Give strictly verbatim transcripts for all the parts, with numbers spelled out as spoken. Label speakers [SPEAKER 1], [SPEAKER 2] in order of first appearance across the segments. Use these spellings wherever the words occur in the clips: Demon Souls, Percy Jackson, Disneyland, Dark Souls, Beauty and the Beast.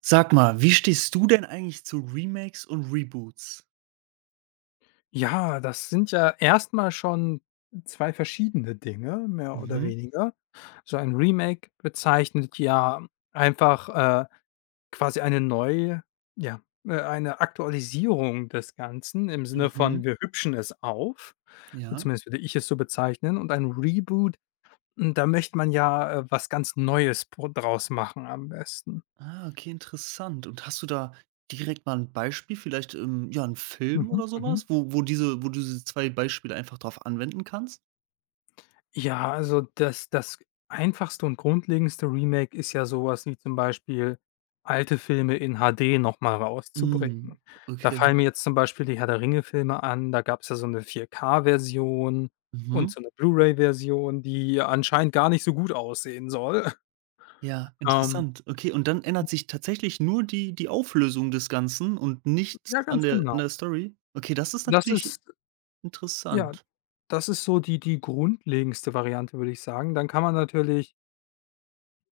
[SPEAKER 1] Sag mal, wie stehst du denn eigentlich zu Remakes und Reboots?
[SPEAKER 2] Ja, das sind ja erstmal schon zwei verschiedene Dinge, mehr oder
[SPEAKER 1] Mhm,
[SPEAKER 2] weniger. So ein Remake bezeichnet ja einfach, äh, quasi eine neue ja, äh, eine Aktualisierung des Ganzen im Sinne von
[SPEAKER 1] mhm.
[SPEAKER 2] wir hübschen es auf.
[SPEAKER 1] Ja.
[SPEAKER 2] Zumindest würde ich es so bezeichnen. Und ein Reboot, hm, da möchte man ja, äh, was ganz Neues pro draus machen am besten.
[SPEAKER 1] Ah, okay, interessant. Und hast du da direkt mal ein Beispiel, vielleicht, ähm, ja, ein Film
[SPEAKER 2] Mhm.
[SPEAKER 1] oder
[SPEAKER 2] Mhm.
[SPEAKER 1] sowas, wo wo diese wo du diese zwei Beispiele einfach drauf anwenden kannst?
[SPEAKER 2] Ja, also das das einfachste und grundlegendste Remake ist ja sowas wie zum Beispiel alte Filme in H D noch mal rauszubringen.
[SPEAKER 1] Mhm,
[SPEAKER 2] Da
[SPEAKER 1] okay.
[SPEAKER 2] fallen mir jetzt zum Beispiel die Herr-der-Ringe-Filme an, da gab's ja so eine vier k version und
[SPEAKER 1] Mhm.
[SPEAKER 2] so eine Blu-ray-Version, die anscheinend gar nicht so gut aussehen soll.
[SPEAKER 1] Ja,
[SPEAKER 2] Ähm,
[SPEAKER 1] interessant. Okay, und dann ändert sich tatsächlich nur die die Auflösung des Ganzen und nichts
[SPEAKER 2] ja,
[SPEAKER 1] an
[SPEAKER 2] ganz
[SPEAKER 1] der
[SPEAKER 2] genau.
[SPEAKER 1] an der Story? Okay, das ist
[SPEAKER 2] Das
[SPEAKER 1] natürlich
[SPEAKER 2] ist ja,
[SPEAKER 1] interessant.
[SPEAKER 2] das ist so die die grundlegendste Variante, würde ich sagen. Dann kann man natürlich,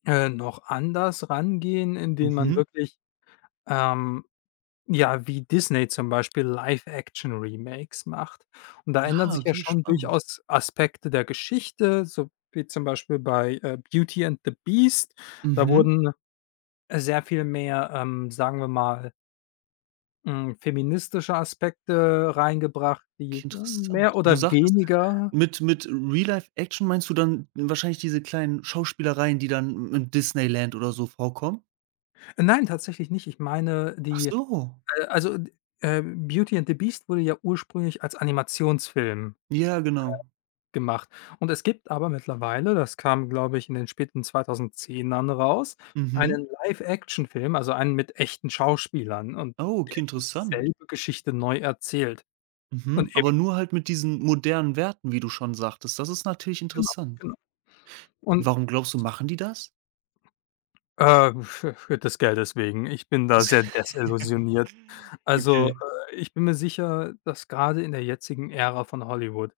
[SPEAKER 2] äh, noch anders rangehen, indem man
[SPEAKER 1] Mhm.
[SPEAKER 2] wirklich, ähm Ja, wie Disney zum Beispiel Live-Action-Remakes macht. Und da ändern
[SPEAKER 1] Ja,
[SPEAKER 2] sich ja
[SPEAKER 1] okay,
[SPEAKER 2] schon
[SPEAKER 1] spannend.
[SPEAKER 2] durchaus Aspekte der Geschichte, so wie zum Beispiel bei, äh, Beauty and the Beast. Da
[SPEAKER 1] Mhm.
[SPEAKER 2] wurden sehr viel mehr, ähm, sagen wir mal, hm, feministische Aspekte reingebracht, die äh,
[SPEAKER 1] Okay, interessant.
[SPEAKER 2] mehr
[SPEAKER 1] Du
[SPEAKER 2] oder
[SPEAKER 1] sagtest,
[SPEAKER 2] weniger
[SPEAKER 1] mit mit Real-Life-Action meinst du dann wahrscheinlich diese kleinen Schauspielereien, die dann in Disneyland oder so vorkommen?
[SPEAKER 2] äh, nein, tatsächlich nicht. Ich meine
[SPEAKER 1] Ach
[SPEAKER 2] die,
[SPEAKER 1] so.
[SPEAKER 2] äh also, äh, Beauty and the Beast wurde ja ursprünglich als Animationsfilm
[SPEAKER 1] Ja, genau.
[SPEAKER 2] gemacht. Und es gibt aber mittlerweile, das kam, glaube ich, in den späten zweitausendzehnern raus,
[SPEAKER 1] Mhm.
[SPEAKER 2] einen Live-Action-Film, also einen mit echten Schauspielern und
[SPEAKER 1] Oh,
[SPEAKER 2] der
[SPEAKER 1] okay,
[SPEAKER 2] eben
[SPEAKER 1] interessant.
[SPEAKER 2] dieselbe Geschichte neu erzählt. Und
[SPEAKER 1] Mhm.
[SPEAKER 2] eben
[SPEAKER 1] Aber nur halt mit diesen modernen Werten, wie du schon sagtest. Das ist natürlich
[SPEAKER 2] genau,
[SPEAKER 1] interessant.
[SPEAKER 2] genau. Und,
[SPEAKER 1] Warum glaubst du, machen die das?
[SPEAKER 2] äh, für für des Geldes wegen. Ich bin da
[SPEAKER 1] Das.
[SPEAKER 2] sehr desillusioniert. Also,
[SPEAKER 1] Okay.
[SPEAKER 2] äh, ich bin mir sicher, dass gerade in der jetzigen Ära von Hollywood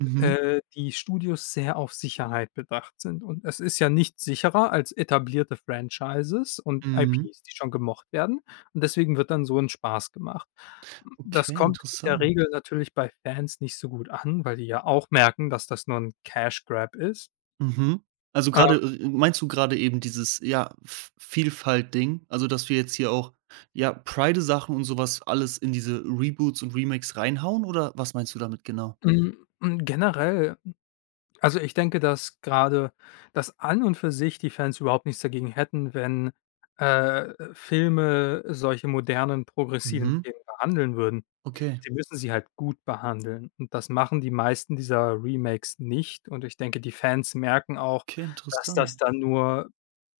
[SPEAKER 1] Mhm.
[SPEAKER 2] äh, die Studios sehr auf Sicherheit bedacht sind. Und es ist ja nicht sicherer als etablierte Franchises und
[SPEAKER 1] Mhm.
[SPEAKER 2] I Ps, die schon gemocht werden. Und deswegen wird dann so ein Spaß gemacht. Hm, das
[SPEAKER 1] Okay,
[SPEAKER 2] kommt in der
[SPEAKER 1] interessant.
[SPEAKER 2] Regel natürlich bei Fans nicht so gut an, weil die ja auch merken, dass das nur ein Cash Grab ist.
[SPEAKER 1] Mhm. Also
[SPEAKER 2] Ähm,
[SPEAKER 1] gerade äh, meinst du gerade eben dieses, ja, V Vielfalt-Ding? Also, dass wir jetzt hier auch, ja, Pride-Sachen und sowas alles in diese Reboots und Remakes reinhauen oder was meinst du damit genau?
[SPEAKER 2] hm, hm, generell also, ich denke, dass gerade das an und für sich die Fans überhaupt nichts dagegen hätten, wenn, äh, Filme solche modernen, progressiven
[SPEAKER 1] Mhm.
[SPEAKER 2] Themen behandeln würden.
[SPEAKER 1] Okay.
[SPEAKER 2] Sie müssen sie halt gut behandeln und das machen die meisten dieser Remakes nicht und ich denke, die Fans merken auch,
[SPEAKER 1] Okay,
[SPEAKER 2] dass das
[SPEAKER 1] interessant.
[SPEAKER 2] dann nur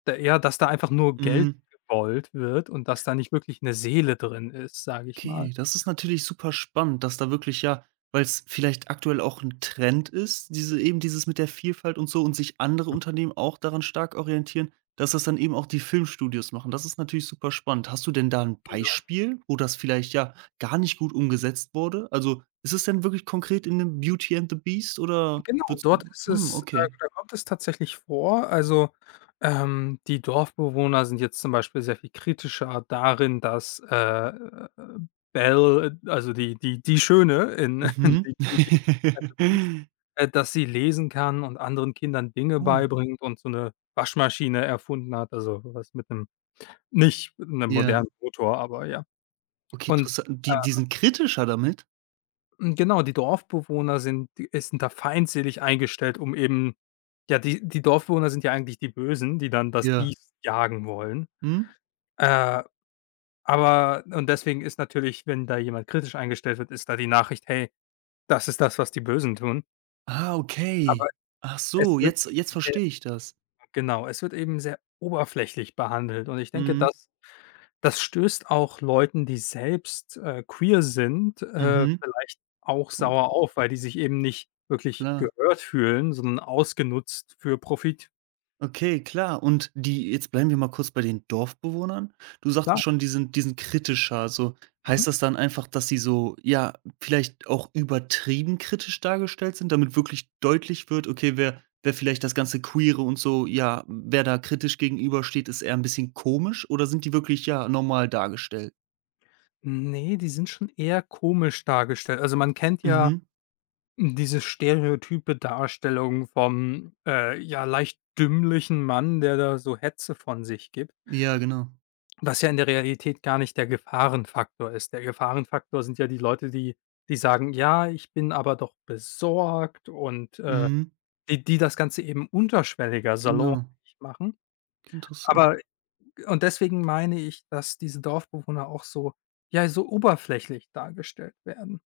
[SPEAKER 2] da ja, dass da einfach nur Geld
[SPEAKER 1] Mhm.
[SPEAKER 2] gewollt wird und dass da nicht wirklich eine Seele drin ist, sage ich mal.
[SPEAKER 1] Okay, das ist natürlich super spannend, dass da wirklich ja, weil es vielleicht aktuell auch ein Trend ist, diese eben dieses mit der Vielfalt und so und sich andere Unternehmen auch daran stark orientieren, dass das dann eben auch die Filmstudios machen. Das ist natürlich super spannend. Hast du denn da ein Beispiel, wo das vielleicht, ja, gar nicht gut umgesetzt wurde? Also, ist es denn wirklich konkret in dem „Beauty and the Beast“ oder
[SPEAKER 2] Genau,
[SPEAKER 1] wird's?
[SPEAKER 2] dort ist
[SPEAKER 1] Hm,
[SPEAKER 2] es da
[SPEAKER 1] okay.
[SPEAKER 2] da kommt es tatsächlich vor. Also, ähm, die Dorfbewohner sind jetzt zum Beispiel sehr viel kritischer darin, dass, äh, Belle, äh, also die die die Schöne in in
[SPEAKER 1] Mhm.
[SPEAKER 2] die Beauty and the Beast, äh, dass sie lesen kann und anderen Kindern Dinge
[SPEAKER 1] Oh,
[SPEAKER 2] beibringt und so eine Waschmaschine erfunden hat, also was mit einem nicht mit 'nem
[SPEAKER 1] ja.
[SPEAKER 2] modernen Motor, aber ja.
[SPEAKER 1] Okay,
[SPEAKER 2] Und,
[SPEAKER 1] interessant.
[SPEAKER 2] äh
[SPEAKER 1] Die die sind kritischer damit?
[SPEAKER 2] hm, genau, die Dorfbewohner sind die äh, sind da feindselig eingestellt, um eben ja, die die Dorfbewohner sind ja eigentlich die Bösen, die dann das
[SPEAKER 1] Ja.
[SPEAKER 2] Biest jagen wollen.
[SPEAKER 1] Mhm.
[SPEAKER 2] Äh, aber und deswegen ist natürlich, wenn da jemand kritisch eingestellt wird, ist da die Nachricht: „Hey, das ist das, was die Bösen tun."
[SPEAKER 1] Ah,
[SPEAKER 2] Aber
[SPEAKER 1] okay. Ach
[SPEAKER 2] es
[SPEAKER 1] so,
[SPEAKER 2] wird
[SPEAKER 1] jetzt jetzt
[SPEAKER 2] eben sehr
[SPEAKER 1] verstehe ich das.
[SPEAKER 2] genau, es wird eben sehr oberflächlich behandelt und ich denke,
[SPEAKER 1] Mhm,
[SPEAKER 2] das Das stößt auch Leuten, die selbst, äh, queer sind, äh,
[SPEAKER 1] mhm.
[SPEAKER 2] vielleicht auch
[SPEAKER 1] Hm,
[SPEAKER 2] sauer auf, weil die sich eben nicht wirklich
[SPEAKER 1] klar.
[SPEAKER 2] gehört fühlen, sondern ausgenutzt für Profit.
[SPEAKER 1] Okay, klar. Und die jetzt bleiben wir mal kurz bei den Dorfbewohnern. Du
[SPEAKER 2] Klar.
[SPEAKER 1] sagtest schon, die sind die sind kritischer. Also
[SPEAKER 2] Mhm.
[SPEAKER 1] heißt das dann einfach, dass sie so, ja, vielleicht auch übertrieben kritisch dargestellt sind, damit wirklich deutlich wird, okay, wer wer vielleicht das ganze Queere und so, ja, wer da kritisch gegenübersteht, ist eher ein bisschen komisch oder sind die wirklich, ja, normal dargestellt?
[SPEAKER 2] Ne, die sind schon eher komisch dargestellt. Also, man kennt ja
[SPEAKER 1] Mhm.
[SPEAKER 2] diese stereotype Darstellung vom, äh, ja, leicht dümmlichen Mann, der da so Hetze von sich gibt.
[SPEAKER 1] Ja, genau.
[SPEAKER 2] Was ja in der Realität gar nicht der Gefahrenfaktor ist. Der Gefahrenfaktor sind ja die Leute, die die sagen: „Ja, ich bin aber doch besorgt" und, äh,
[SPEAKER 1] Mhm.
[SPEAKER 2] die die das Ganze eben unterschwelliger,
[SPEAKER 1] Genau.
[SPEAKER 2] salonfähig machen.
[SPEAKER 1] Okay, interessant.
[SPEAKER 2] Aber und deswegen meine ich, dass diese Dorfbewohner auch so ja, so oberflächlich dargestellt werden.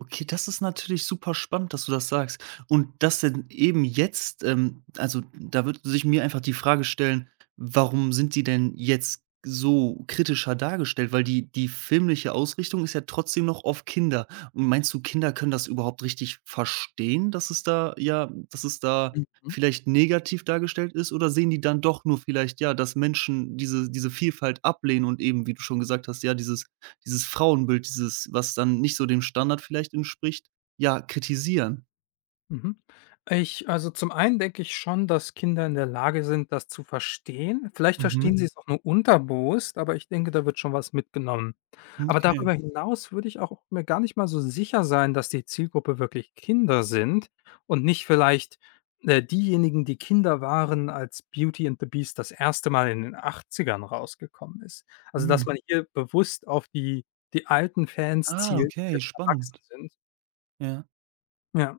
[SPEAKER 1] Okay, das ist natürlich super spannend, dass du das sagst. Und das denn eben jetzt, ähm, also da würde sich mir einfach die Frage stellen, warum sind die denn jetzt so kritischer dargestellt? Weil die, die filmliche Ausrichtung ist ja trotzdem noch auf Kinder. Und meinst du, Kinder können das überhaupt richtig verstehen, dass es da, ja, dass es da
[SPEAKER 2] Mhm.
[SPEAKER 1] vielleicht negativ dargestellt ist? Oder sehen die dann doch nur vielleicht, ja, dass Menschen diese, diese Vielfalt ablehnen und eben, wie du schon gesagt hast, ja, dieses dieses Frauenbild, dieses, was dann nicht so dem Standard vielleicht entspricht, ja, kritisieren.
[SPEAKER 2] Mhm. Ich also, zum einen denke ich schon, dass Kinder in der Lage sind, das zu verstehen. Vielleicht
[SPEAKER 1] Mhm.
[SPEAKER 2] verstehen sie, mhm, es auch nur unterbewusst, aber ich denke, da wird schon was mitgenommen. Aber
[SPEAKER 1] Okay.
[SPEAKER 2] darüber hinaus würde ich auch mir gar nicht mal so sicher sein, dass die Zielgruppe wirklich Kinder sind und nicht vielleicht, äh, diejenigen, die Kinder waren, als „Beauty and the Beast" das erste Mal in den Achtzigern rausgekommen ist. Also, dass
[SPEAKER 1] Mhm.
[SPEAKER 2] man hier bewusst auf die die alten Fans
[SPEAKER 1] Ah,
[SPEAKER 2] zielt, die
[SPEAKER 1] okay,
[SPEAKER 2] jetzt erwachsen
[SPEAKER 1] spannend.
[SPEAKER 2] sind.
[SPEAKER 1] Ja.
[SPEAKER 2] Ja,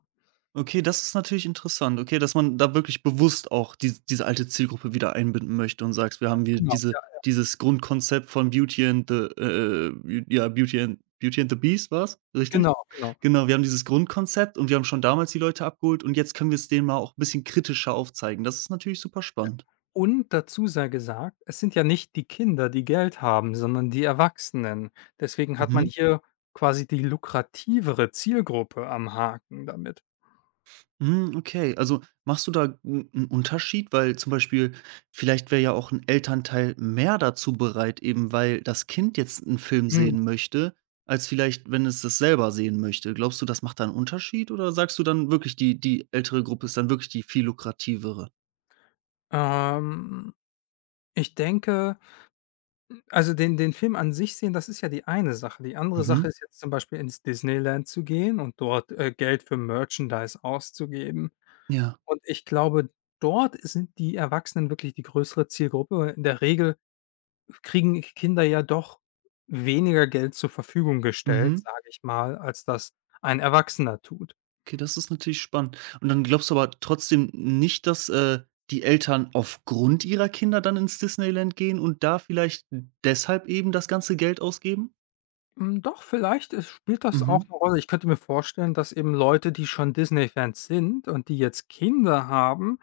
[SPEAKER 1] Okay, das ist natürlich interessant. Okay, dass man da wirklich bewusst auch dies diese alte Zielgruppe wieder einbinden möchte und sagst: „Wir haben
[SPEAKER 2] ganz
[SPEAKER 1] hier
[SPEAKER 2] genau.
[SPEAKER 1] diese
[SPEAKER 2] Ja,
[SPEAKER 1] dieses Grundkonzept von Beauty and the äh, äh, Beau ja, Beauty and Beauty and the Beast“ war's, richtig?
[SPEAKER 2] genau, genau.
[SPEAKER 1] Genau, wir haben dieses Grundkonzept und wir haben schon damals die Leute abgeholt und jetzt können wir es denen mal auch ein bisschen kritischer aufzeigen. Das ist natürlich super
[SPEAKER 2] Ja.
[SPEAKER 1] spannend.
[SPEAKER 2] Und dazu sei gesagt, es sind ja nicht die Kinder, die Geld haben, sondern die Erwachsenen. Deswegen hat man
[SPEAKER 1] Mhm.
[SPEAKER 2] hier quasi die lukrativere Zielgruppe am Haken damit.
[SPEAKER 1] Hm, okay. Also, machst du da einen Unterschied? Weil zum Beispiel vielleicht wäre ja auch ein Elternteil mehr dazu bereit, eben weil das Kind jetzt einen Film
[SPEAKER 2] Mhm.
[SPEAKER 1] sehen möchte, als vielleicht, wenn es das selber sehen möchte. Glaubst du, das macht da 'n Unterschied oder sagst du dann wirklich, die die ältere Gruppe ist dann wirklich die viel lukrativere?
[SPEAKER 2] Ähm, Ich denke also den den Film an sich sehen, das ist ja die eine Sache. Die andere Sache
[SPEAKER 1] Mhm,
[SPEAKER 2] ist jetzt zum Beispiel ins Disneyland zu gehen und dort, äh, Geld für Merchandise auszugeben.
[SPEAKER 1] ja.
[SPEAKER 2] Und ich glaube, dort sind die Erwachsenen wirklich die größere Zielgruppe. In der Regel kriegen Kinder ja doch weniger Geld zur Verfügung gestellt,
[SPEAKER 1] Mhm.
[SPEAKER 2] sage ich mal, als das ein Erwachsener tut.
[SPEAKER 1] Okay, das ist natürlich spannend. Und dann glaubst du aber trotzdem nicht, dass, äh, die Eltern aufgrund ihrer Kinder dann ins Disneyland gehen und da vielleicht deshalb eben das ganze Geld ausgeben?
[SPEAKER 2] Hm, doch, vielleicht ist spielt das auch
[SPEAKER 1] Mhm.
[SPEAKER 2] eine Rolle. Ich könnte mir vorstellen, dass eben Leute, die schon Disney-Fans sind und die jetzt Kinder haben,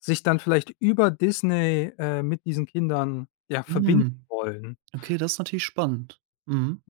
[SPEAKER 2] sich dann vielleicht über Disney, äh, mit diesen Kindern, ja, verbinden
[SPEAKER 1] Hm.
[SPEAKER 2] wollen.
[SPEAKER 1] Okay, das ist natürlich spannend. Mhm.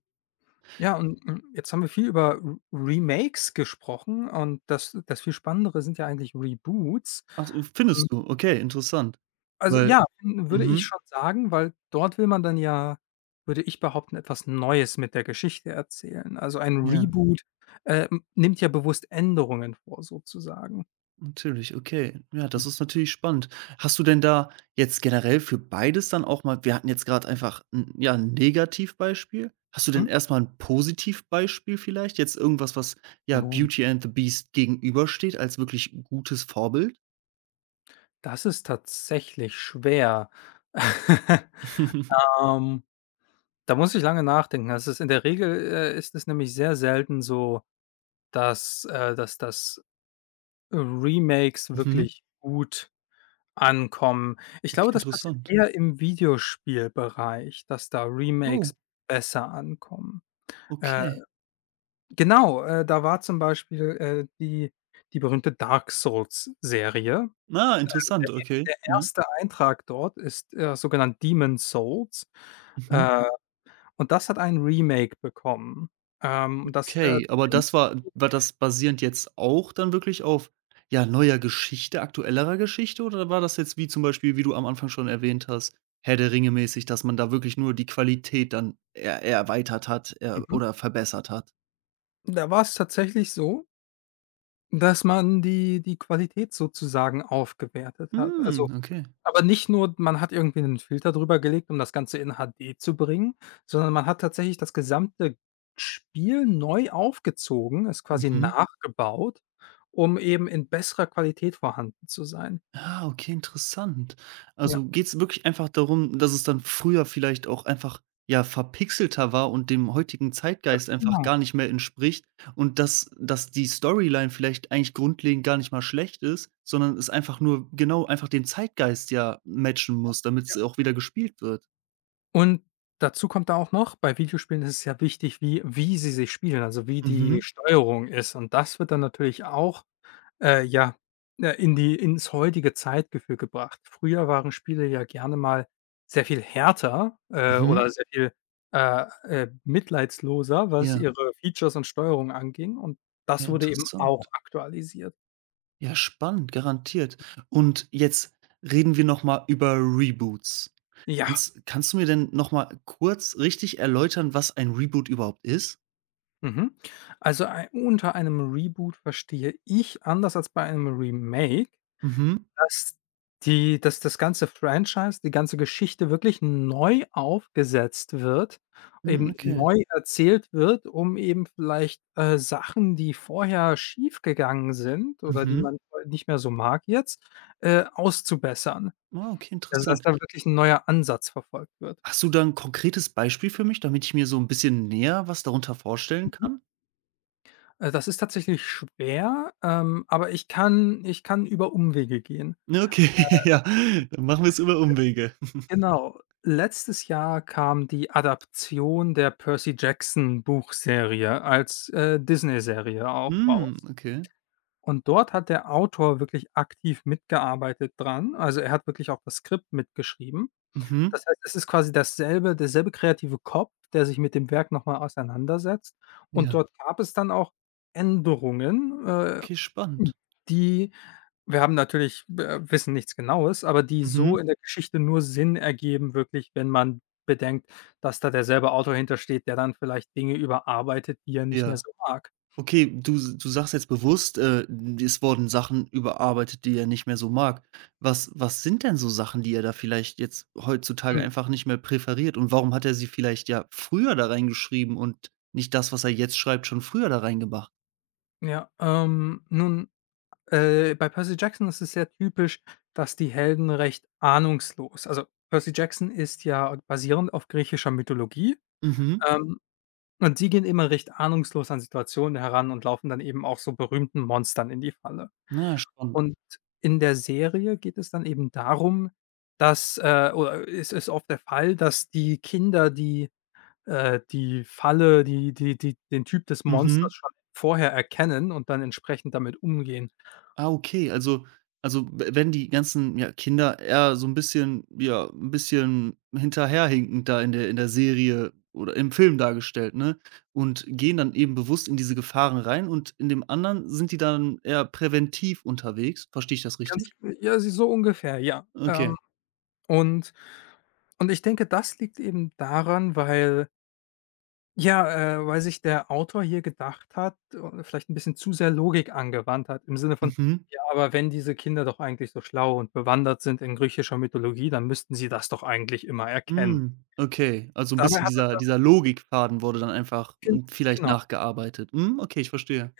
[SPEAKER 2] Ja, und, hm, jetzt haben wir viel über Re Remakes gesprochen und das das viel Spannendere sind ja eigentlich Reboots.
[SPEAKER 1] Ach, so,
[SPEAKER 2] Hm
[SPEAKER 1] findest du? Okay, interessant.
[SPEAKER 2] Also
[SPEAKER 1] Weil,
[SPEAKER 2] ja, hm, würde ich
[SPEAKER 1] mhm.
[SPEAKER 2] schon sagen, weil dort will man dann ja, würde ich behaupten, etwas Neues mit der Geschichte erzählen. Also ein
[SPEAKER 1] Ja,
[SPEAKER 2] Reboot, ähm, nimmt ja bewusst Änderungen vor sozusagen.
[SPEAKER 1] natürlich, okay. Ja, das ist natürlich spannend. Hast du denn da jetzt generell für beides dann auch mal, wir hatten jetzt gerade einfach 'n, ja, ein Negativbeispiel. Hast du
[SPEAKER 2] Mhm.
[SPEAKER 1] denn erstmal ein Positivbeispiel vielleicht? Jetzt irgendwas, was, ja,
[SPEAKER 2] Oh.
[SPEAKER 1] „Beauty and the Beast“ gegenübersteht als wirklich gutes Vorbild?
[SPEAKER 2] Das ist tatsächlich schwer. Ähm, Da muss ich lange nachdenken. Das ist in der Regel, äh, ist es nämlich sehr selten so, dass, äh dass das Remakes
[SPEAKER 1] Mhm.
[SPEAKER 2] wirklich gut ankommen. Ich
[SPEAKER 1] Okay,
[SPEAKER 2] glaube, das passiert
[SPEAKER 1] interessant.
[SPEAKER 2] eher im Videospielbereich, dass da Remakes
[SPEAKER 1] Oh,
[SPEAKER 2] besser ankommen. Äh,
[SPEAKER 1] okay.
[SPEAKER 2] genau, äh, da war zum Beispiel, äh, die die berühmte Dark Souls-Serie.
[SPEAKER 1] Na, ah,
[SPEAKER 2] Der
[SPEAKER 1] interessant,
[SPEAKER 2] e
[SPEAKER 1] okay,
[SPEAKER 2] der
[SPEAKER 1] ja.
[SPEAKER 2] erste Eintrag dort ist, äh, sogenannt Demon Souls,
[SPEAKER 1] Mhm.
[SPEAKER 2] äh, und das hat ein Remake bekommen. Ähm, und das, äh,
[SPEAKER 1] Okay, aber
[SPEAKER 2] ziemlich
[SPEAKER 1] das war war
[SPEAKER 2] positiv.
[SPEAKER 1] das basierend jetzt auch dann wirklich auf, ja, neuer Geschichte, aktuellerer Geschichte oder war das jetzt wie zum Beispiel, wie du am Anfang schon erwähnt hast, Herr der Ringe mäßig, dass man da wirklich nur die Qualität dann er erweitert hat, er
[SPEAKER 2] Mhm.
[SPEAKER 1] oder verbessert hat?
[SPEAKER 2] Da war's tatsächlich so, dass man die die Qualität sozusagen aufgewertet hat. Also
[SPEAKER 1] Hm, okay.
[SPEAKER 2] Aber nicht nur, man hat irgendwie 'nen Filter drüber gelegt, um das Ganze in H D zu bringen, sondern man hat tatsächlich das gesamte Spiel neu aufgezogen, es quasi, mhm,
[SPEAKER 1] Mhm.
[SPEAKER 2] nachgebaut, um eben in besserer Qualität vorhanden zu sein.
[SPEAKER 1] Ah, okay, interessant.
[SPEAKER 2] Ja,
[SPEAKER 1] Also geht es wirklich einfach darum, dass es dann früher vielleicht auch einfach, ja, verpixelter war und dem heutigen Zeitgeist einfach
[SPEAKER 2] genau.
[SPEAKER 1] gar nicht mehr entspricht und dass dass die Storyline vielleicht eigentlich grundlegend gar nicht mal schlecht ist, sondern es einfach nur genau einfach den Zeitgeist ja matchen muss, damit
[SPEAKER 2] Ja.
[SPEAKER 1] damit's auch wieder gespielt wird.
[SPEAKER 2] Und dazu kommt da auch noch, bei Videospielen ist es ja wichtig, wie wie sie sich spielen, also wie die
[SPEAKER 1] Mhm,
[SPEAKER 2] Steuerung ist. Und das wird dann natürlich auch Äh, ja, äh, in die ins heutige Zeitgefühl gebracht. Früher waren Spiele ja gerne mal sehr viel härter, äh, oder,
[SPEAKER 1] mhm.
[SPEAKER 2] mhm, sehr viel, äh, äh, mitleidsloser, was
[SPEAKER 1] Ja,
[SPEAKER 2] ihre Features und Steuerung anging und
[SPEAKER 1] ja,
[SPEAKER 2] das wurde eben
[SPEAKER 1] interessant.
[SPEAKER 2] auch aktualisiert.
[SPEAKER 1] Ja, spannend, garantiert. Und jetzt reden wir noch mal über Reboots.
[SPEAKER 2] Ja.
[SPEAKER 1] Kannst kannst du mir denn noch mal kurz richtig erläutern, was ein Reboot überhaupt ist?
[SPEAKER 2] Mhm. Also, ei unter einem Reboot verstehe ich, anders als bei einem Remake,
[SPEAKER 1] Mhm.
[SPEAKER 2] Dass die dass das ganze Franchise, die ganze Geschichte wirklich neu aufgesetzt wird,
[SPEAKER 1] Hm,
[SPEAKER 2] eben
[SPEAKER 1] okay.
[SPEAKER 2] neu erzählt wird, um eben vielleicht, äh, Sachen, die vorher schiefgegangen sind oder die
[SPEAKER 1] Mhm.
[SPEAKER 2] man nicht mehr so mag jetzt, äh, auszubessern.
[SPEAKER 1] Ah, okay,
[SPEAKER 2] Also,
[SPEAKER 1] interessant.
[SPEAKER 2] dass da wirklich ein neuer Ansatz verfolgt wird.
[SPEAKER 1] Hast du da 'n konkretes Beispiel für mich, damit ich mir so ein bisschen näher was darunter vorstellen
[SPEAKER 2] Mhm.
[SPEAKER 1] kann?
[SPEAKER 2] Äh, das ist tatsächlich schwer, ähm, aber ich kann ich kann über Umwege gehen.
[SPEAKER 1] Ne, okay, ja, dann machen wir es über Umwege.
[SPEAKER 2] Genau. Letztes Jahr kam die Adaption der Percy-Jackson-Buchserie als, äh, Disney-Serie auch
[SPEAKER 1] Hm,
[SPEAKER 2] raus.
[SPEAKER 1] okay.
[SPEAKER 2] Und dort hat der Autor wirklich aktiv mitgearbeitet dran. Also, er hat wirklich auch das Skript mitgeschrieben.
[SPEAKER 1] Mhm.
[SPEAKER 2] Das heißt, es ist quasi dasselbe derselbe kreative Kopf, der sich mit dem Werk noch mal auseinandersetzt. Und
[SPEAKER 1] Ja,
[SPEAKER 2] dort gab es dann auch Änderungen, äh,
[SPEAKER 1] okay, spannend.
[SPEAKER 2] die wir haben natürlich äh, wissen nichts Genaues, aber die so
[SPEAKER 1] Mhm,
[SPEAKER 2] in der Geschichte nur Sinn ergeben wirklich, wenn man bedenkt, dass da derselbe Autor hintersteht, der dann vielleicht Dinge überarbeitet, die er nicht mehr
[SPEAKER 1] ja.
[SPEAKER 2] so mag.
[SPEAKER 1] Okay, du s du sagst jetzt bewusst, äh, es wurden Sachen überarbeitet, die er nicht mehr so mag. Was was sind denn so Sachen, die er da vielleicht jetzt heutzutage
[SPEAKER 2] Mhm.
[SPEAKER 1] einfach nicht mehr präferiert und warum hat er sie vielleicht ja früher da reingeschrieben und nicht das, was er jetzt schreibt, schon früher da reingemacht?
[SPEAKER 2] Ja, ähm, nun Äh, bei Percy Jackson ist es sehr typisch, dass die Helden recht ahnungslos also, Percy Jackson ist ja basierend auf griechischer Mythologie,
[SPEAKER 1] Mhm.
[SPEAKER 2] ähm, und die gehen immer recht ahnungslos an Situationen heran und laufen dann eben auch so berühmten Monstern in die Falle.
[SPEAKER 1] Na, spannend.
[SPEAKER 2] Und in der Serie geht es dann eben darum, dass, äh oder es ist oft der Fall, dass die Kinder, die, äh, die Falle, die die die den Typ des
[SPEAKER 1] Mhm.
[SPEAKER 2] Monsters schon vorher erkennen und dann entsprechend damit umgehen.
[SPEAKER 1] Ah, okay, also also, w wenn die ganzen, ja, Kinder eher so ein bisschen, ja, ein bisschen hinterherhinkend da in der in der Serie oder im Film dargestellt, ne? Und gehen dann eben bewusst in diese Gefahren rein und in dem anderen sind die dann eher präventiv unterwegs. Verstehe ich das
[SPEAKER 2] Ganz
[SPEAKER 1] richtig?
[SPEAKER 2] Ja, sie so ungefähr, ja. Ähm,
[SPEAKER 1] Okay.
[SPEAKER 2] und und ich denke, das liegt eben daran, weil ja, äh, weil sich der Autor hier gedacht hat und vielleicht 'n bisschen zu sehr Logik angewandt hat im Sinne von:
[SPEAKER 1] Mhm.
[SPEAKER 2] „Ja, aber wenn diese Kinder doch eigentlich so schlau und bewandert sind in griechischer Mythologie, dann müssten sie das doch eigentlich immer erkennen."
[SPEAKER 1] Hm, okay. Also ein
[SPEAKER 2] Dabei
[SPEAKER 1] bisschen
[SPEAKER 2] hat er
[SPEAKER 1] dieser
[SPEAKER 2] dann
[SPEAKER 1] dieser Logikfaden wurde dann einfach,
[SPEAKER 2] gen
[SPEAKER 1] hm, vielleicht
[SPEAKER 2] genau.
[SPEAKER 1] nachgearbeitet. Hm, okay, ich verstehe.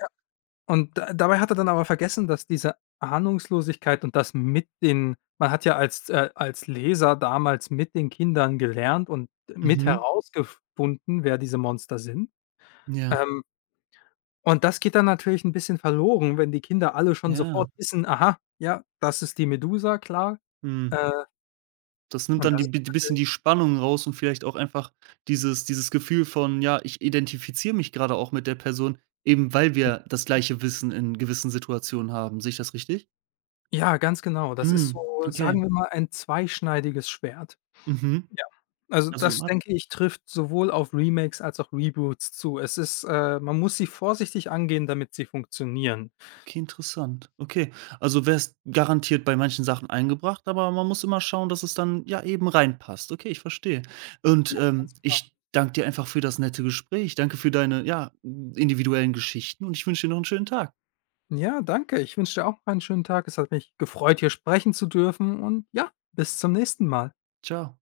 [SPEAKER 2] Und da dabei hat er dann aber vergessen, dass diese Ahnungslosigkeit und das mit den man hat ja als äh, als Leser damals mit den Kindern gelernt und mit
[SPEAKER 1] Mhm.
[SPEAKER 2] herausgefunden, wer diese Monster sind.
[SPEAKER 1] Ja.
[SPEAKER 2] Ähm, und das geht dann natürlich ein bisschen verloren, wenn die Kinder alle schon sofort
[SPEAKER 1] Ja.
[SPEAKER 2] wissen: „Aha, ja, das ist die Medusa, klar."
[SPEAKER 1] Mhm.
[SPEAKER 2] Äh,
[SPEAKER 1] Das nimmt
[SPEAKER 2] und
[SPEAKER 1] dann
[SPEAKER 2] das
[SPEAKER 1] die
[SPEAKER 2] ist
[SPEAKER 1] bi
[SPEAKER 2] dann
[SPEAKER 1] bisschen
[SPEAKER 2] natürlich
[SPEAKER 1] die Spannung raus und vielleicht auch einfach dieses dieses Gefühl von: „Ja, ich identifiziere mich gerade auch mit der Person“, eben weil wir das gleiche Wissen in gewissen Situationen haben. Sehe ich das richtig?
[SPEAKER 2] ja, ganz genau. Das ist
[SPEAKER 1] Hm,
[SPEAKER 2] so,
[SPEAKER 1] okay.
[SPEAKER 2] sagen wir mal, ein zweischneidiges Schwert.
[SPEAKER 1] Mhm.
[SPEAKER 2] Ja. Also,
[SPEAKER 1] Also,
[SPEAKER 2] das
[SPEAKER 1] ah,
[SPEAKER 2] denke ich, trifft sowohl auf Remakes als auch Reboots zu. Es ist äh, Man muss sie vorsichtig angehen, damit sie funktionieren.
[SPEAKER 1] okay, interessant. Okay, also wärst garantiert bei manchen Sachen eingebracht, aber man muss immer schauen, dass es dann, ja, eben reinpasst. Okay, ich verstehe.
[SPEAKER 2] Ja,
[SPEAKER 1] Und, ähm,
[SPEAKER 2] ganz genau.
[SPEAKER 1] ich danke dir einfach für das nette Gespräch. Danke für deine, ja, individuellen Geschichten und ich wünsche dir noch einen schönen Tag.
[SPEAKER 2] Ja, danke. Ich wünsche dir auch einen schönen Tag. Es hat mich gefreut, hier sprechen zu dürfen und ja, bis zum nächsten Mal.
[SPEAKER 1] Ciao.